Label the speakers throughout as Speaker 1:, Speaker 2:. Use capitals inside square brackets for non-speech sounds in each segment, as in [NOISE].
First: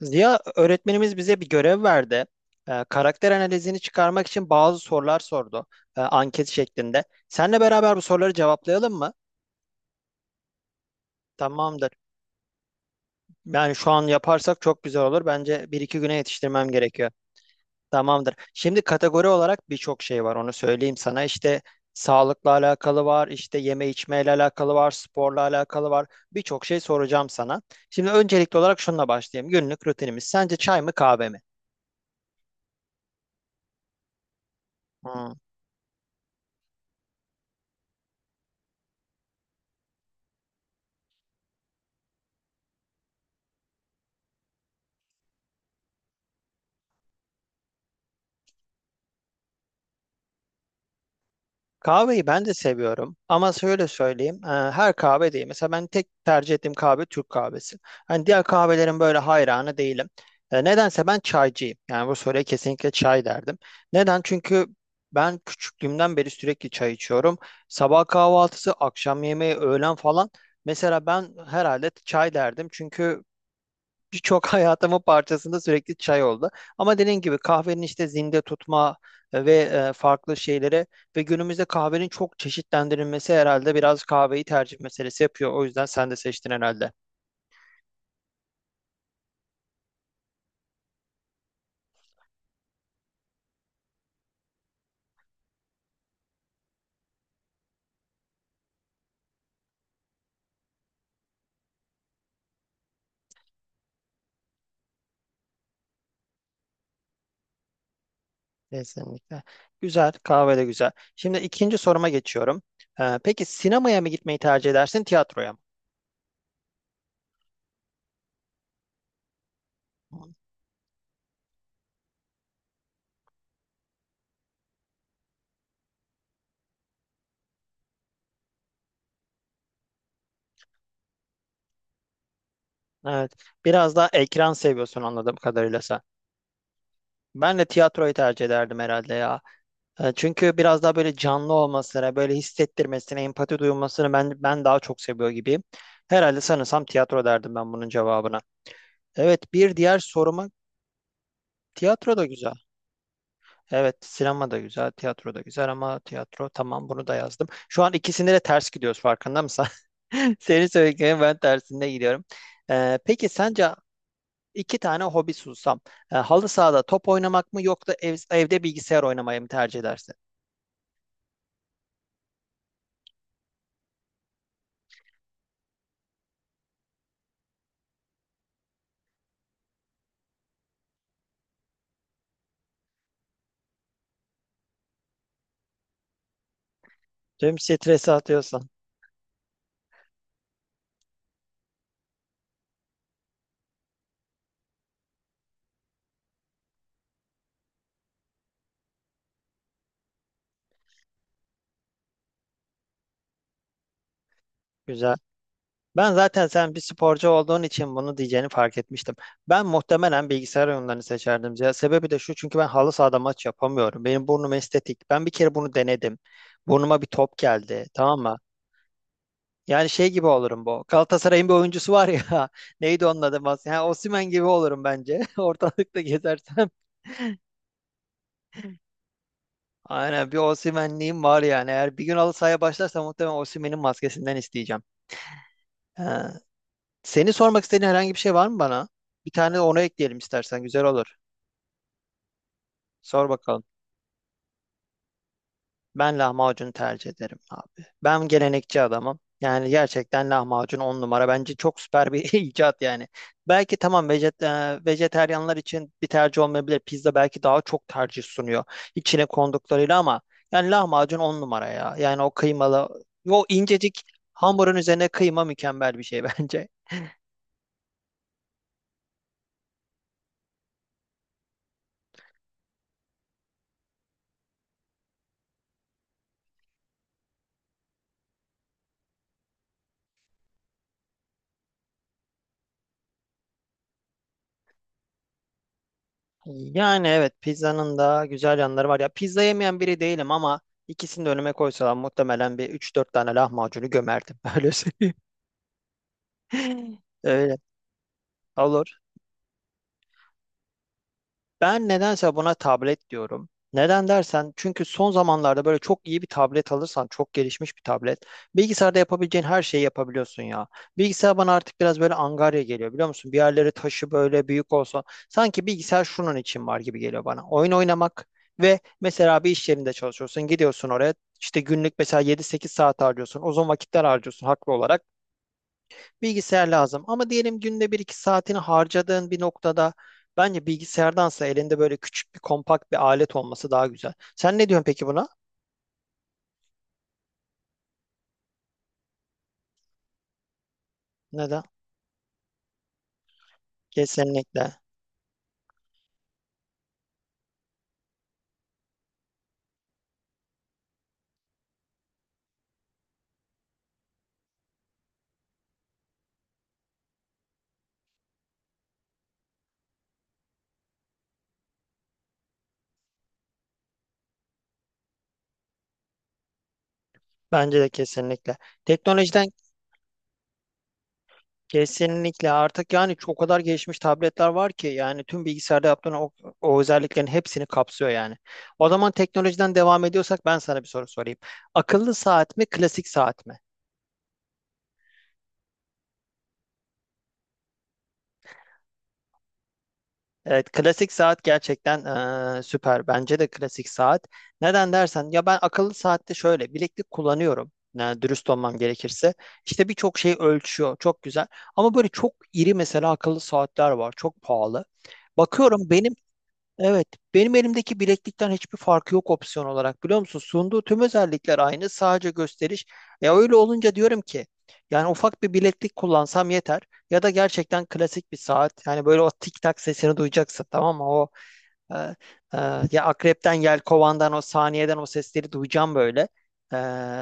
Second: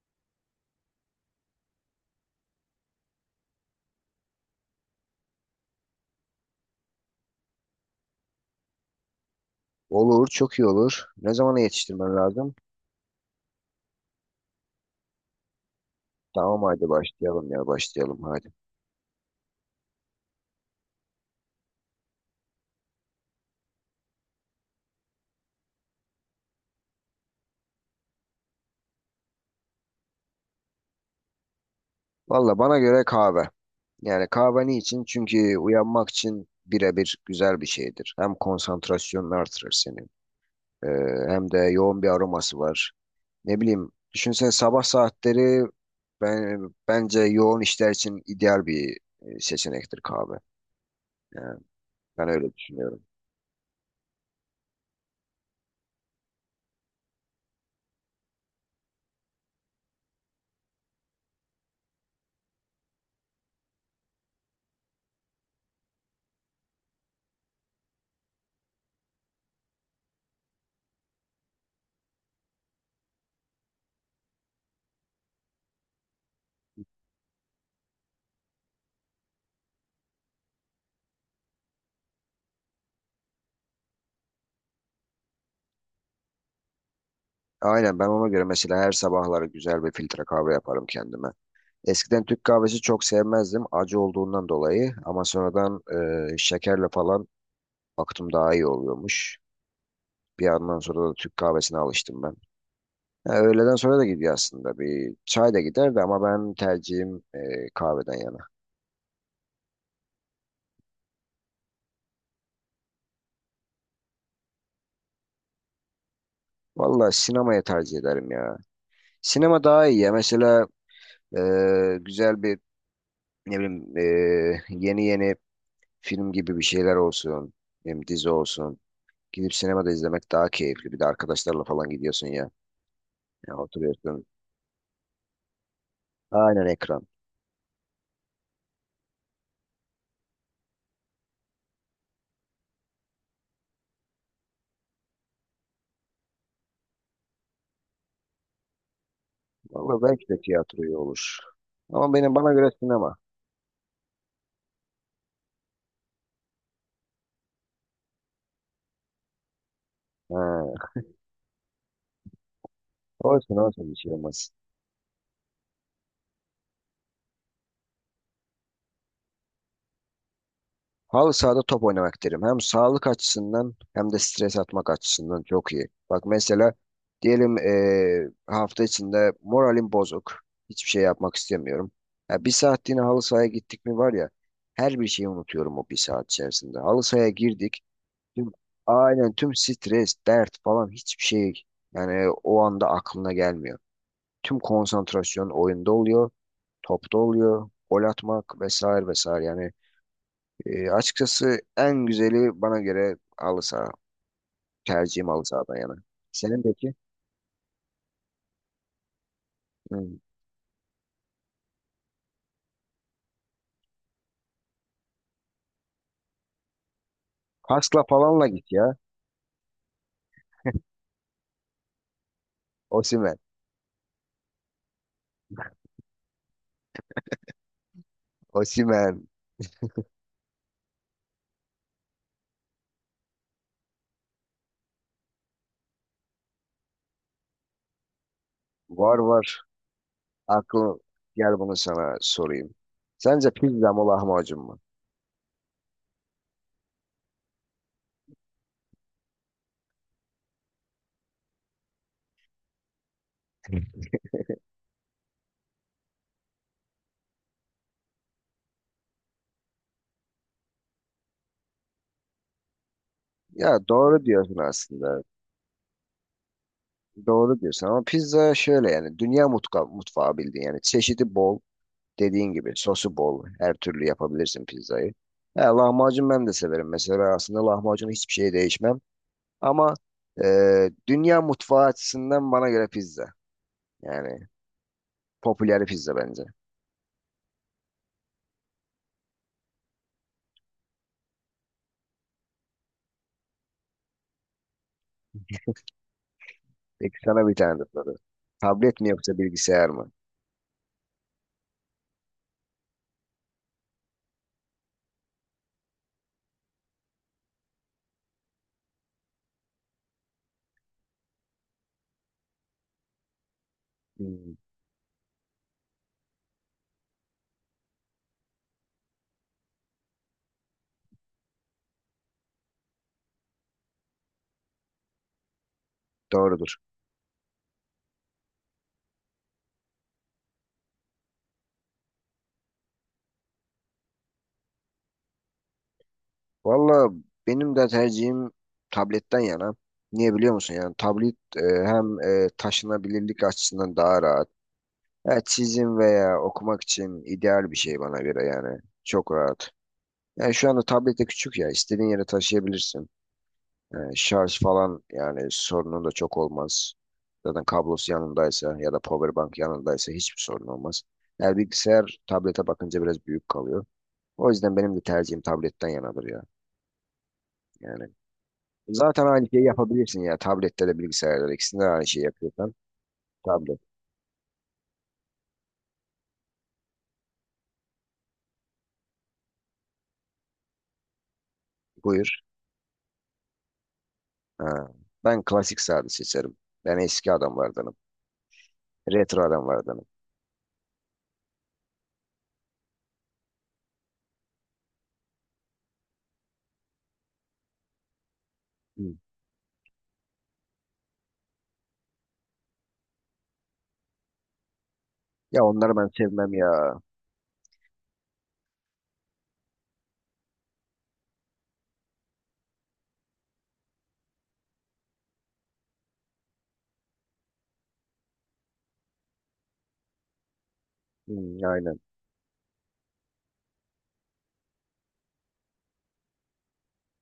Speaker 1: Ziya öğretmenimiz bize bir görev verdi. Karakter analizini çıkarmak için bazı sorular sordu. Anket şeklinde. Seninle beraber bu soruları cevaplayalım mı?
Speaker 2: Olur, çok iyi olur. Ne zamana
Speaker 1: Tamamdır.
Speaker 2: yetiştirmen lazım?
Speaker 1: Yani şu an yaparsak çok güzel olur. Bence bir iki güne
Speaker 2: Tamam,
Speaker 1: yetiştirmem
Speaker 2: hadi
Speaker 1: gerekiyor.
Speaker 2: başlayalım ya başlayalım
Speaker 1: Tamamdır.
Speaker 2: hadi.
Speaker 1: Şimdi kategori olarak birçok şey var. Onu söyleyeyim sana. İşte sağlıkla alakalı var, işte yeme içmeyle alakalı var, sporla alakalı var. Birçok şey soracağım sana. Şimdi öncelikli olarak şununla başlayayım. Günlük rutinimiz. Sence çay mı kahve mi?
Speaker 2: Valla bana göre kahve. Yani kahve niçin?
Speaker 1: Hmm.
Speaker 2: Çünkü uyanmak için birebir güzel bir şeydir. Hem konsantrasyonunu artırır senin. Ee, Hem de yoğun bir aroması var. Ne bileyim, düşünsene sabah saatleri bence yoğun işler için ideal bir seçenektir kahve. Yani
Speaker 1: Kahveyi
Speaker 2: ben
Speaker 1: ben de
Speaker 2: öyle düşünüyorum.
Speaker 1: seviyorum ama şöyle söyleyeyim her kahve değil. Mesela ben tek tercih ettiğim kahve Türk kahvesi. Hani diğer kahvelerin böyle hayranı değilim. Nedense ben çaycıyım. Yani bu soruya kesinlikle çay derdim. Neden? Çünkü ben küçüklüğümden beri sürekli çay içiyorum. Sabah kahvaltısı, akşam yemeği, öğlen falan. Mesela ben herhalde çay derdim. Çünkü birçok [LAUGHS] hayatımın parçasında sürekli çay oldu. Ama dediğim gibi kahvenin işte zinde tutma ve farklı şeylere ve günümüzde kahvenin çok çeşitlendirilmesi herhalde biraz kahveyi tercih meselesi yapıyor. O yüzden sen de seçtin herhalde.
Speaker 2: Aynen ben ona göre mesela her sabahları güzel bir filtre kahve yaparım kendime. Eskiden Türk kahvesi çok sevmezdim acı olduğundan dolayı ama sonradan şekerle falan baktım daha iyi oluyormuş. Bir yandan sonra da Türk kahvesine alıştım ben. Ha, öğleden sonra da gidiyor aslında bir çay da giderdi ama ben tercihim kahveden yana.
Speaker 1: Kesinlikle. Güzel, kahve de güzel. Şimdi ikinci soruma geçiyorum. Peki sinemaya mı gitmeyi tercih edersin, tiyatroya mı?
Speaker 2: Valla sinemaya tercih ederim ya. Sinema daha iyi ya mesela güzel bir ne bileyim yeni yeni film gibi bir şeyler olsun, ne bileyim dizi olsun. Gidip sinemada izlemek daha keyifli. Bir de arkadaşlarla falan gidiyorsun ya.
Speaker 1: Evet,
Speaker 2: Ya
Speaker 1: biraz daha
Speaker 2: oturuyorsun.
Speaker 1: ekran seviyorsun anladığım kadarıyla sen.
Speaker 2: Aynen ekran.
Speaker 1: Ben de tiyatroyu tercih ederdim herhalde ya. Çünkü biraz daha böyle canlı olmasına, böyle hissettirmesine, empati duyulmasını ben daha çok seviyor gibiyim. Herhalde sanırsam tiyatro derdim ben bunun cevabına. Evet, bir
Speaker 2: Valla
Speaker 1: diğer
Speaker 2: belki de
Speaker 1: soruma
Speaker 2: tiyatroya olur. Ama
Speaker 1: tiyatro da
Speaker 2: benim
Speaker 1: güzel.
Speaker 2: bana göre sinema.
Speaker 1: Evet, sinema da güzel, tiyatro da güzel ama tiyatro tamam bunu da yazdım. Şu an ikisinde de ters gidiyoruz farkında mısın? [LAUGHS] Senin
Speaker 2: He.
Speaker 1: söylediklerin ben tersinde gidiyorum. Peki
Speaker 2: Olsun
Speaker 1: sence
Speaker 2: olsun bir şey olmaz.
Speaker 1: İki tane hobi sunsam, halı sahada top oynamak mı yoksa evde bilgisayar oynamayı mı tercih edersin?
Speaker 2: Halı sahada top oynamak derim. Hem sağlık açısından hem de stres atmak açısından çok iyi. Bak mesela diyelim hafta içinde moralim bozuk. Hiçbir şey yapmak istemiyorum. Ya bir saatliğine halı sahaya gittik mi var ya her bir şeyi unutuyorum o bir saat içerisinde. Halı sahaya
Speaker 1: Tüm
Speaker 2: girdik.
Speaker 1: stresi
Speaker 2: Tüm,
Speaker 1: atıyorsan.
Speaker 2: aynen tüm stres, dert falan hiçbir şey, yani o anda aklına gelmiyor. Tüm konsantrasyon oyunda oluyor, topta oluyor, gol atmak vesaire vesaire. Yani açıkçası en güzeli bana göre halı saha.
Speaker 1: Güzel.
Speaker 2: Tercihim halı sahadan yana.
Speaker 1: Ben zaten
Speaker 2: Senin
Speaker 1: sen bir
Speaker 2: peki?
Speaker 1: sporcu olduğun için bunu diyeceğini fark etmiştim. Ben
Speaker 2: Hmm.
Speaker 1: muhtemelen bilgisayar oyunlarını seçerdim. Ya sebebi de şu çünkü ben halı sahada maç yapamıyorum. Benim burnum estetik. Ben bir kere bunu denedim. Burnuma bir top geldi.
Speaker 2: Kaskla
Speaker 1: Tamam mı?
Speaker 2: falanla git ya.
Speaker 1: Yani şey gibi olurum bu. Galatasaray'ın bir oyuncusu var ya. [LAUGHS] Neydi onun
Speaker 2: Osimhen.
Speaker 1: adı? Ha, Osimhen gibi olurum bence. [LAUGHS] Ortalıkta gezersem. [LAUGHS]
Speaker 2: Osimhen.
Speaker 1: Aynen bir Osimhen'liğim var yani. Eğer bir gün halı sahaya başlarsa muhtemelen Osimhen'in maskesinden isteyeceğim. Seni sormak istediğin herhangi bir şey var mı bana?
Speaker 2: Var
Speaker 1: Bir tane de
Speaker 2: var.
Speaker 1: onu ekleyelim istersen güzel
Speaker 2: Aklım,
Speaker 1: olur.
Speaker 2: gel bunu sana sorayım.
Speaker 1: Sor
Speaker 2: Sence
Speaker 1: bakalım.
Speaker 2: pizza mı lahmacun mu?
Speaker 1: Ben lahmacunu tercih ederim abi. Ben gelenekçi adamım. Yani gerçekten lahmacun on numara. Bence çok süper bir [LAUGHS] icat yani. Belki tamam vejeteryanlar için bir tercih olmayabilir. Pizza belki daha çok tercih sunuyor. İçine konduklarıyla ama yani lahmacun on numara ya. Yani o kıymalı, o
Speaker 2: Ya
Speaker 1: incecik
Speaker 2: doğru diyorsun
Speaker 1: hamurun üzerine
Speaker 2: aslında.
Speaker 1: kıyma mükemmel bir şey [LAUGHS] bence.
Speaker 2: Doğru diyorsun ama pizza şöyle, yani dünya mutfağı bildiğin, yani çeşidi bol. Dediğin gibi sosu bol. Her türlü yapabilirsin pizzayı. He, lahmacun ben de severim. Mesela ben aslında lahmacunu hiçbir şeye değişmem. Ama dünya mutfağı açısından bana göre pizza. Yani popüler pizza bence.
Speaker 1: Yani evet pizzanın da güzel yanları var. Ya pizza yemeyen biri değilim ama ikisini de önüme koysalar muhtemelen bir üç dört tane lahmacunu gömerdim. [LAUGHS] Öyle söyleyeyim.
Speaker 2: Peki sana bir
Speaker 1: Öyle.
Speaker 2: tane de soru.
Speaker 1: Olur.
Speaker 2: Tablet mi yoksa bilgisayar mı?
Speaker 1: Ben nedense buna tablet diyorum. Neden dersen çünkü son zamanlarda böyle çok iyi bir tablet alırsan çok gelişmiş bir tablet. Bilgisayarda yapabileceğin her şeyi yapabiliyorsun ya. Bilgisayar bana artık biraz böyle angarya geliyor biliyor musun? Bir yerleri taşı böyle
Speaker 2: Hmm,
Speaker 1: büyük olsa sanki bilgisayar şunun için var gibi geliyor bana. Oyun oynamak ve mesela bir iş yerinde çalışıyorsun gidiyorsun oraya işte günlük mesela 7-8 saat harcıyorsun uzun vakitler harcıyorsun haklı olarak. Bilgisayar
Speaker 2: doğrudur.
Speaker 1: lazım. Ama diyelim günde bir iki saatini harcadığın bir noktada bence bilgisayardansa elinde böyle küçük bir kompakt bir alet olması daha güzel. Sen ne diyorsun peki buna?
Speaker 2: Valla benim de tercihim tabletten yana. Niye biliyor musun? Yani tablet
Speaker 1: Neden?
Speaker 2: hem taşınabilirlik açısından daha rahat.
Speaker 1: Kesinlikle.
Speaker 2: Ya çizim veya okumak için ideal bir şey bana göre yani. Çok rahat. Yani şu anda tablet de küçük ya. İstediğin yere taşıyabilirsin. Yani şarj falan, yani sorunun da çok olmaz. Zaten kablosu yanındaysa ya da powerbank yanındaysa hiçbir sorun olmaz. Yani bilgisayar tablete bakınca biraz büyük kalıyor. O yüzden benim de tercihim tabletten yanadır ya.
Speaker 1: Bence de
Speaker 2: Yani
Speaker 1: kesinlikle.
Speaker 2: zaten
Speaker 1: Teknolojiden
Speaker 2: aynı şeyi yapabilirsin ya. Tablette de bilgisayarda da ikisinde de aynı şeyi
Speaker 1: kesinlikle
Speaker 2: yapıyorsan.
Speaker 1: artık yani çok o kadar
Speaker 2: Tablet.
Speaker 1: gelişmiş tabletler var ki yani tüm bilgisayarda yaptığın o, o özelliklerin hepsini kapsıyor yani. O zaman teknolojiden devam ediyorsak ben sana bir soru sorayım. Akıllı
Speaker 2: Buyur.
Speaker 1: saat mi, klasik saat mi?
Speaker 2: Ha. Ben klasik sade seçerim. Ben eski adamlardanım. Retro adam var adamın.
Speaker 1: Evet, klasik saat gerçekten süper. Bence de klasik saat. Neden dersen ya ben akıllı saatte şöyle bileklik kullanıyorum. Yani dürüst olmam
Speaker 2: Hı.
Speaker 1: gerekirse. İşte birçok şey ölçüyor. Çok güzel. Ama böyle çok iri mesela akıllı saatler var. Çok pahalı.
Speaker 2: Ya
Speaker 1: Bakıyorum
Speaker 2: onları ben
Speaker 1: benim.
Speaker 2: sevmem ya.
Speaker 1: Evet, benim elimdeki bileklikten hiçbir farkı yok opsiyon olarak biliyor musun? Sunduğu tüm özellikler aynı, sadece gösteriş. Ya öyle olunca diyorum ki, yani ufak bir bileklik kullansam yeter ya da gerçekten klasik bir saat. Yani böyle o tik tak sesini duyacaksın tamam mı? O
Speaker 2: Hı, aynen.
Speaker 1: ee, e, ya akrepten, yelkovandan o saniyeden o sesleri duyacağım böyle. Ee,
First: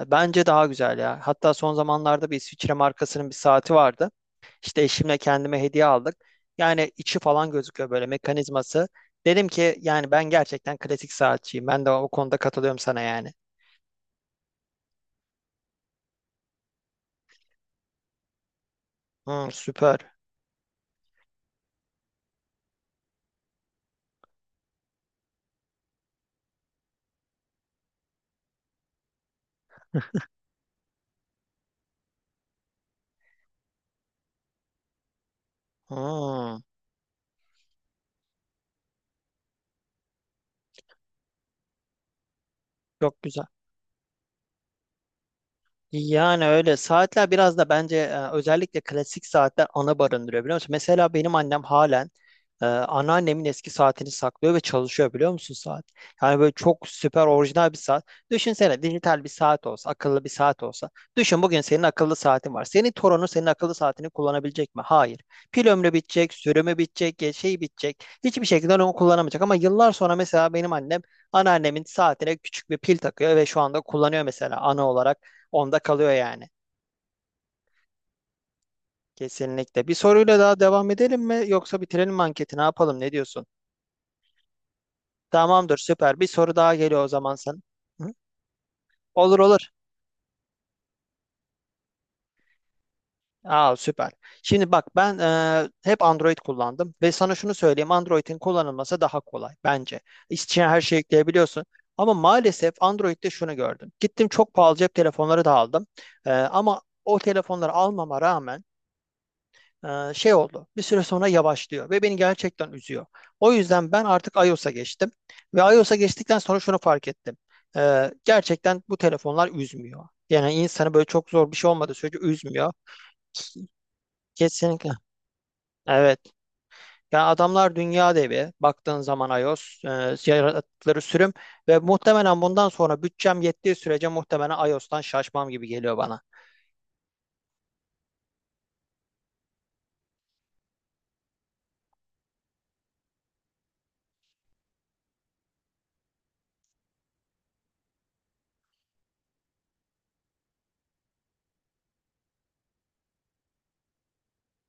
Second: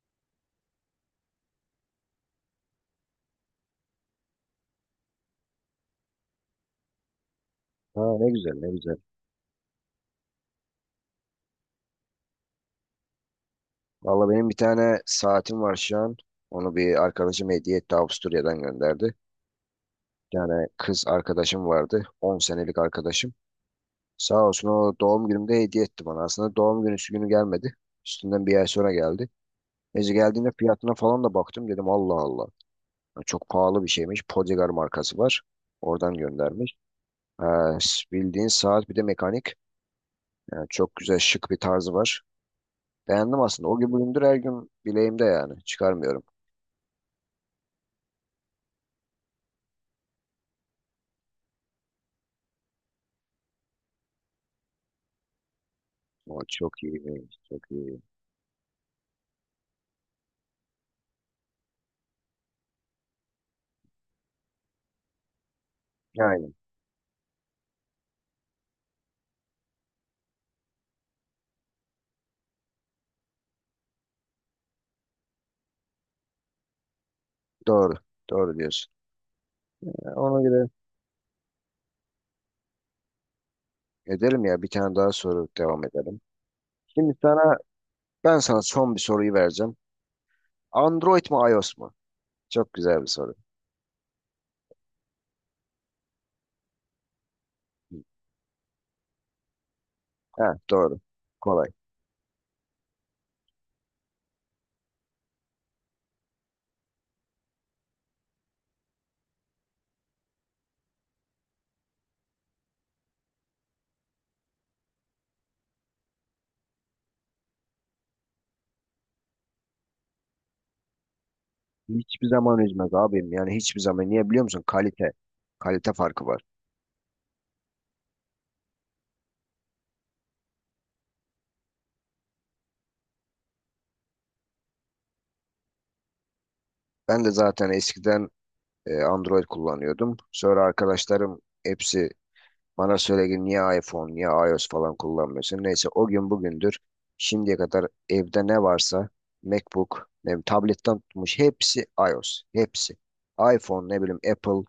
Speaker 1: bence daha güzel ya. Hatta son zamanlarda bir İsviçre markasının bir saati vardı. İşte eşimle kendime hediye aldık. Yani içi falan gözüküyor böyle
Speaker 2: Ha, ne güzel ne
Speaker 1: mekanizması.
Speaker 2: güzel.
Speaker 1: Dedim ki yani ben gerçekten klasik saatçiyim. Ben de o konuda katılıyorum sana yani.
Speaker 2: Valla benim bir tane saatim var şu an. Onu bir arkadaşım hediye etti, Avusturya'dan gönderdi.
Speaker 1: Hmm, süper.
Speaker 2: Yani kız arkadaşım vardı. 10 senelik arkadaşım. Sağ olsun o doğum günümde hediye etti bana. Aslında doğum günü gelmedi. Üstünden bir ay sonra geldi. Neyse geldiğinde fiyatına falan da baktım. Dedim Allah Allah. Ya çok pahalı bir şeymiş. Podigar markası var. Oradan
Speaker 1: Hmm,
Speaker 2: göndermiş. Ha, bildiğin saat bir de mekanik. Yani çok güzel şık bir tarzı var.
Speaker 1: çok
Speaker 2: Beğendim
Speaker 1: güzel.
Speaker 2: aslında. O gün bugündür her gün bileğimde yani. Çıkarmıyorum.
Speaker 1: Yani öyle saatler biraz da bence özellikle klasik saatler ana barındırıyor biliyor musun? Mesela benim annem halen anneannemin eski saatini saklıyor ve çalışıyor biliyor musun saat? Yani
Speaker 2: O
Speaker 1: böyle
Speaker 2: çok
Speaker 1: çok süper
Speaker 2: iyi. Çok
Speaker 1: orijinal bir
Speaker 2: iyi.
Speaker 1: saat. Düşünsene dijital bir saat olsa, akıllı bir saat olsa. Düşün bugün senin akıllı saatin var. Senin torunun senin akıllı saatini kullanabilecek mi? Hayır. Pil ömrü bitecek,
Speaker 2: Yani
Speaker 1: sürümü bitecek, ya şey bitecek. Hiçbir şekilde onu kullanamayacak. Ama yıllar sonra mesela benim annem anneannemin saatine küçük bir pil takıyor ve şu anda kullanıyor mesela ana olarak. Onda kalıyor yani.
Speaker 2: doğru. Doğru diyorsun.
Speaker 1: Kesinlikle. Bir
Speaker 2: Ya
Speaker 1: soruyla
Speaker 2: ona
Speaker 1: daha
Speaker 2: göre
Speaker 1: devam edelim mi yoksa bitirelim mi anketi ne yapalım ne diyorsun?
Speaker 2: edelim ya. Bir tane daha soru
Speaker 1: Tamamdır
Speaker 2: devam
Speaker 1: süper.
Speaker 2: edelim.
Speaker 1: Bir soru daha geliyor o
Speaker 2: Şimdi
Speaker 1: zaman sen. Hı?
Speaker 2: ben sana son bir soruyu
Speaker 1: Olur olur.
Speaker 2: vereceğim. Android mi iOS mu? Çok güzel bir soru.
Speaker 1: Aa süper. Şimdi bak ben hep Android kullandım ve sana şunu söyleyeyim Android'in kullanılması daha kolay bence.
Speaker 2: Heh,
Speaker 1: İçine her şeyi
Speaker 2: doğru.
Speaker 1: yükleyebiliyorsun.
Speaker 2: Kolay.
Speaker 1: Ama maalesef Android'de şunu gördüm. Gittim çok pahalı cep telefonları da aldım. Ama o telefonları almama rağmen şey oldu. Bir süre sonra yavaşlıyor ve beni gerçekten üzüyor. O yüzden ben artık iOS'a geçtim ve iOS'a geçtikten sonra şunu fark ettim. Gerçekten bu telefonlar üzmüyor. Yani insanı böyle çok zor bir şey olmadığı sürece
Speaker 2: Hiçbir zaman
Speaker 1: üzmüyor.
Speaker 2: üzmez abim. Yani hiçbir zaman. Niye biliyor musun?
Speaker 1: Kesinlikle.
Speaker 2: Kalite. Kalite
Speaker 1: Evet.
Speaker 2: farkı var.
Speaker 1: Yani adamlar dünya devi. Baktığın zaman iOS yarattıkları sürüm ve muhtemelen bundan sonra bütçem yettiği sürece muhtemelen iOS'tan şaşmam gibi geliyor bana.
Speaker 2: Ben de zaten eskiden Android kullanıyordum. Sonra arkadaşlarım hepsi bana söyle ki niye iPhone, niye iOS falan kullanmıyorsun? Neyse o gün bugündür şimdiye kadar evde ne varsa MacBook, ne bileyim, tabletten tutmuş hepsi iOS. Hepsi. iPhone, ne bileyim Apple,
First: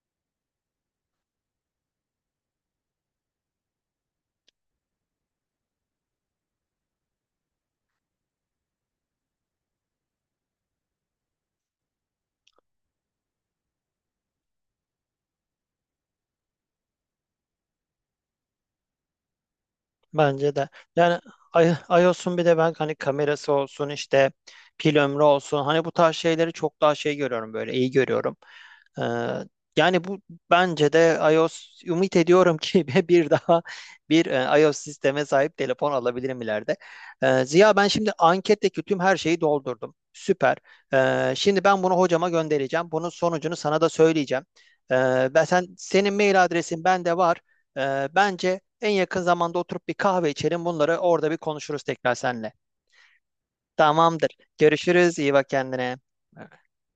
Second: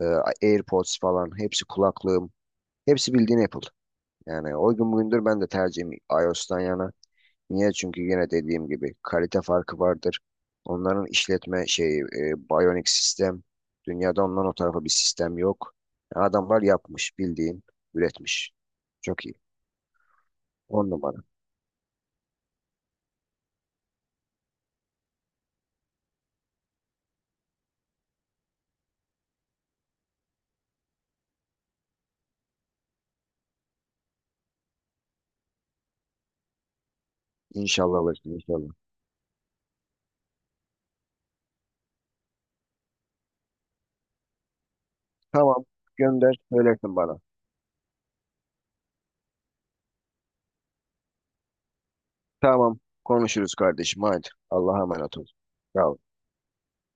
Speaker 2: e, AirPods falan hepsi kulaklığım. Hepsi bildiğin Apple. Yani o gün bugündür ben de tercihim iOS'tan yana. Niye? Çünkü yine dediğim gibi kalite farkı vardır. Onların işletme şeyi, Bionic sistem. Dünyada ondan o tarafa bir sistem yok. Yani adamlar yapmış, bildiğin üretmiş. Çok iyi.
Speaker 1: Bence de.
Speaker 2: On
Speaker 1: Yani
Speaker 2: numara.
Speaker 1: I- iOS'un bir de ben hani kamerası olsun işte pil ömrü olsun hani bu tarz şeyleri çok daha şey görüyorum böyle iyi görüyorum. Ee, yani bu bence de iOS ümit ediyorum ki [LAUGHS] bir daha bir iOS sisteme sahip telefon alabilirim ileride. Ziya ben
Speaker 2: İnşallah
Speaker 1: şimdi
Speaker 2: alırsın, inşallah.
Speaker 1: anketteki tüm her şeyi doldurdum. Süper. Şimdi ben bunu hocama göndereceğim. Bunun sonucunu sana da söyleyeceğim. Ee, ben
Speaker 2: Tamam,
Speaker 1: senin
Speaker 2: gönder,
Speaker 1: mail adresin
Speaker 2: söylersin
Speaker 1: bende
Speaker 2: bana.
Speaker 1: var. Bence en yakın zamanda oturup bir kahve içelim. Bunları orada bir konuşuruz tekrar seninle.
Speaker 2: Tamam, konuşuruz kardeşim. Haydi,
Speaker 1: Tamamdır.
Speaker 2: Allah'a
Speaker 1: Görüşürüz.
Speaker 2: emanet ol.
Speaker 1: İyi bak
Speaker 2: Sağ
Speaker 1: kendine.
Speaker 2: ol.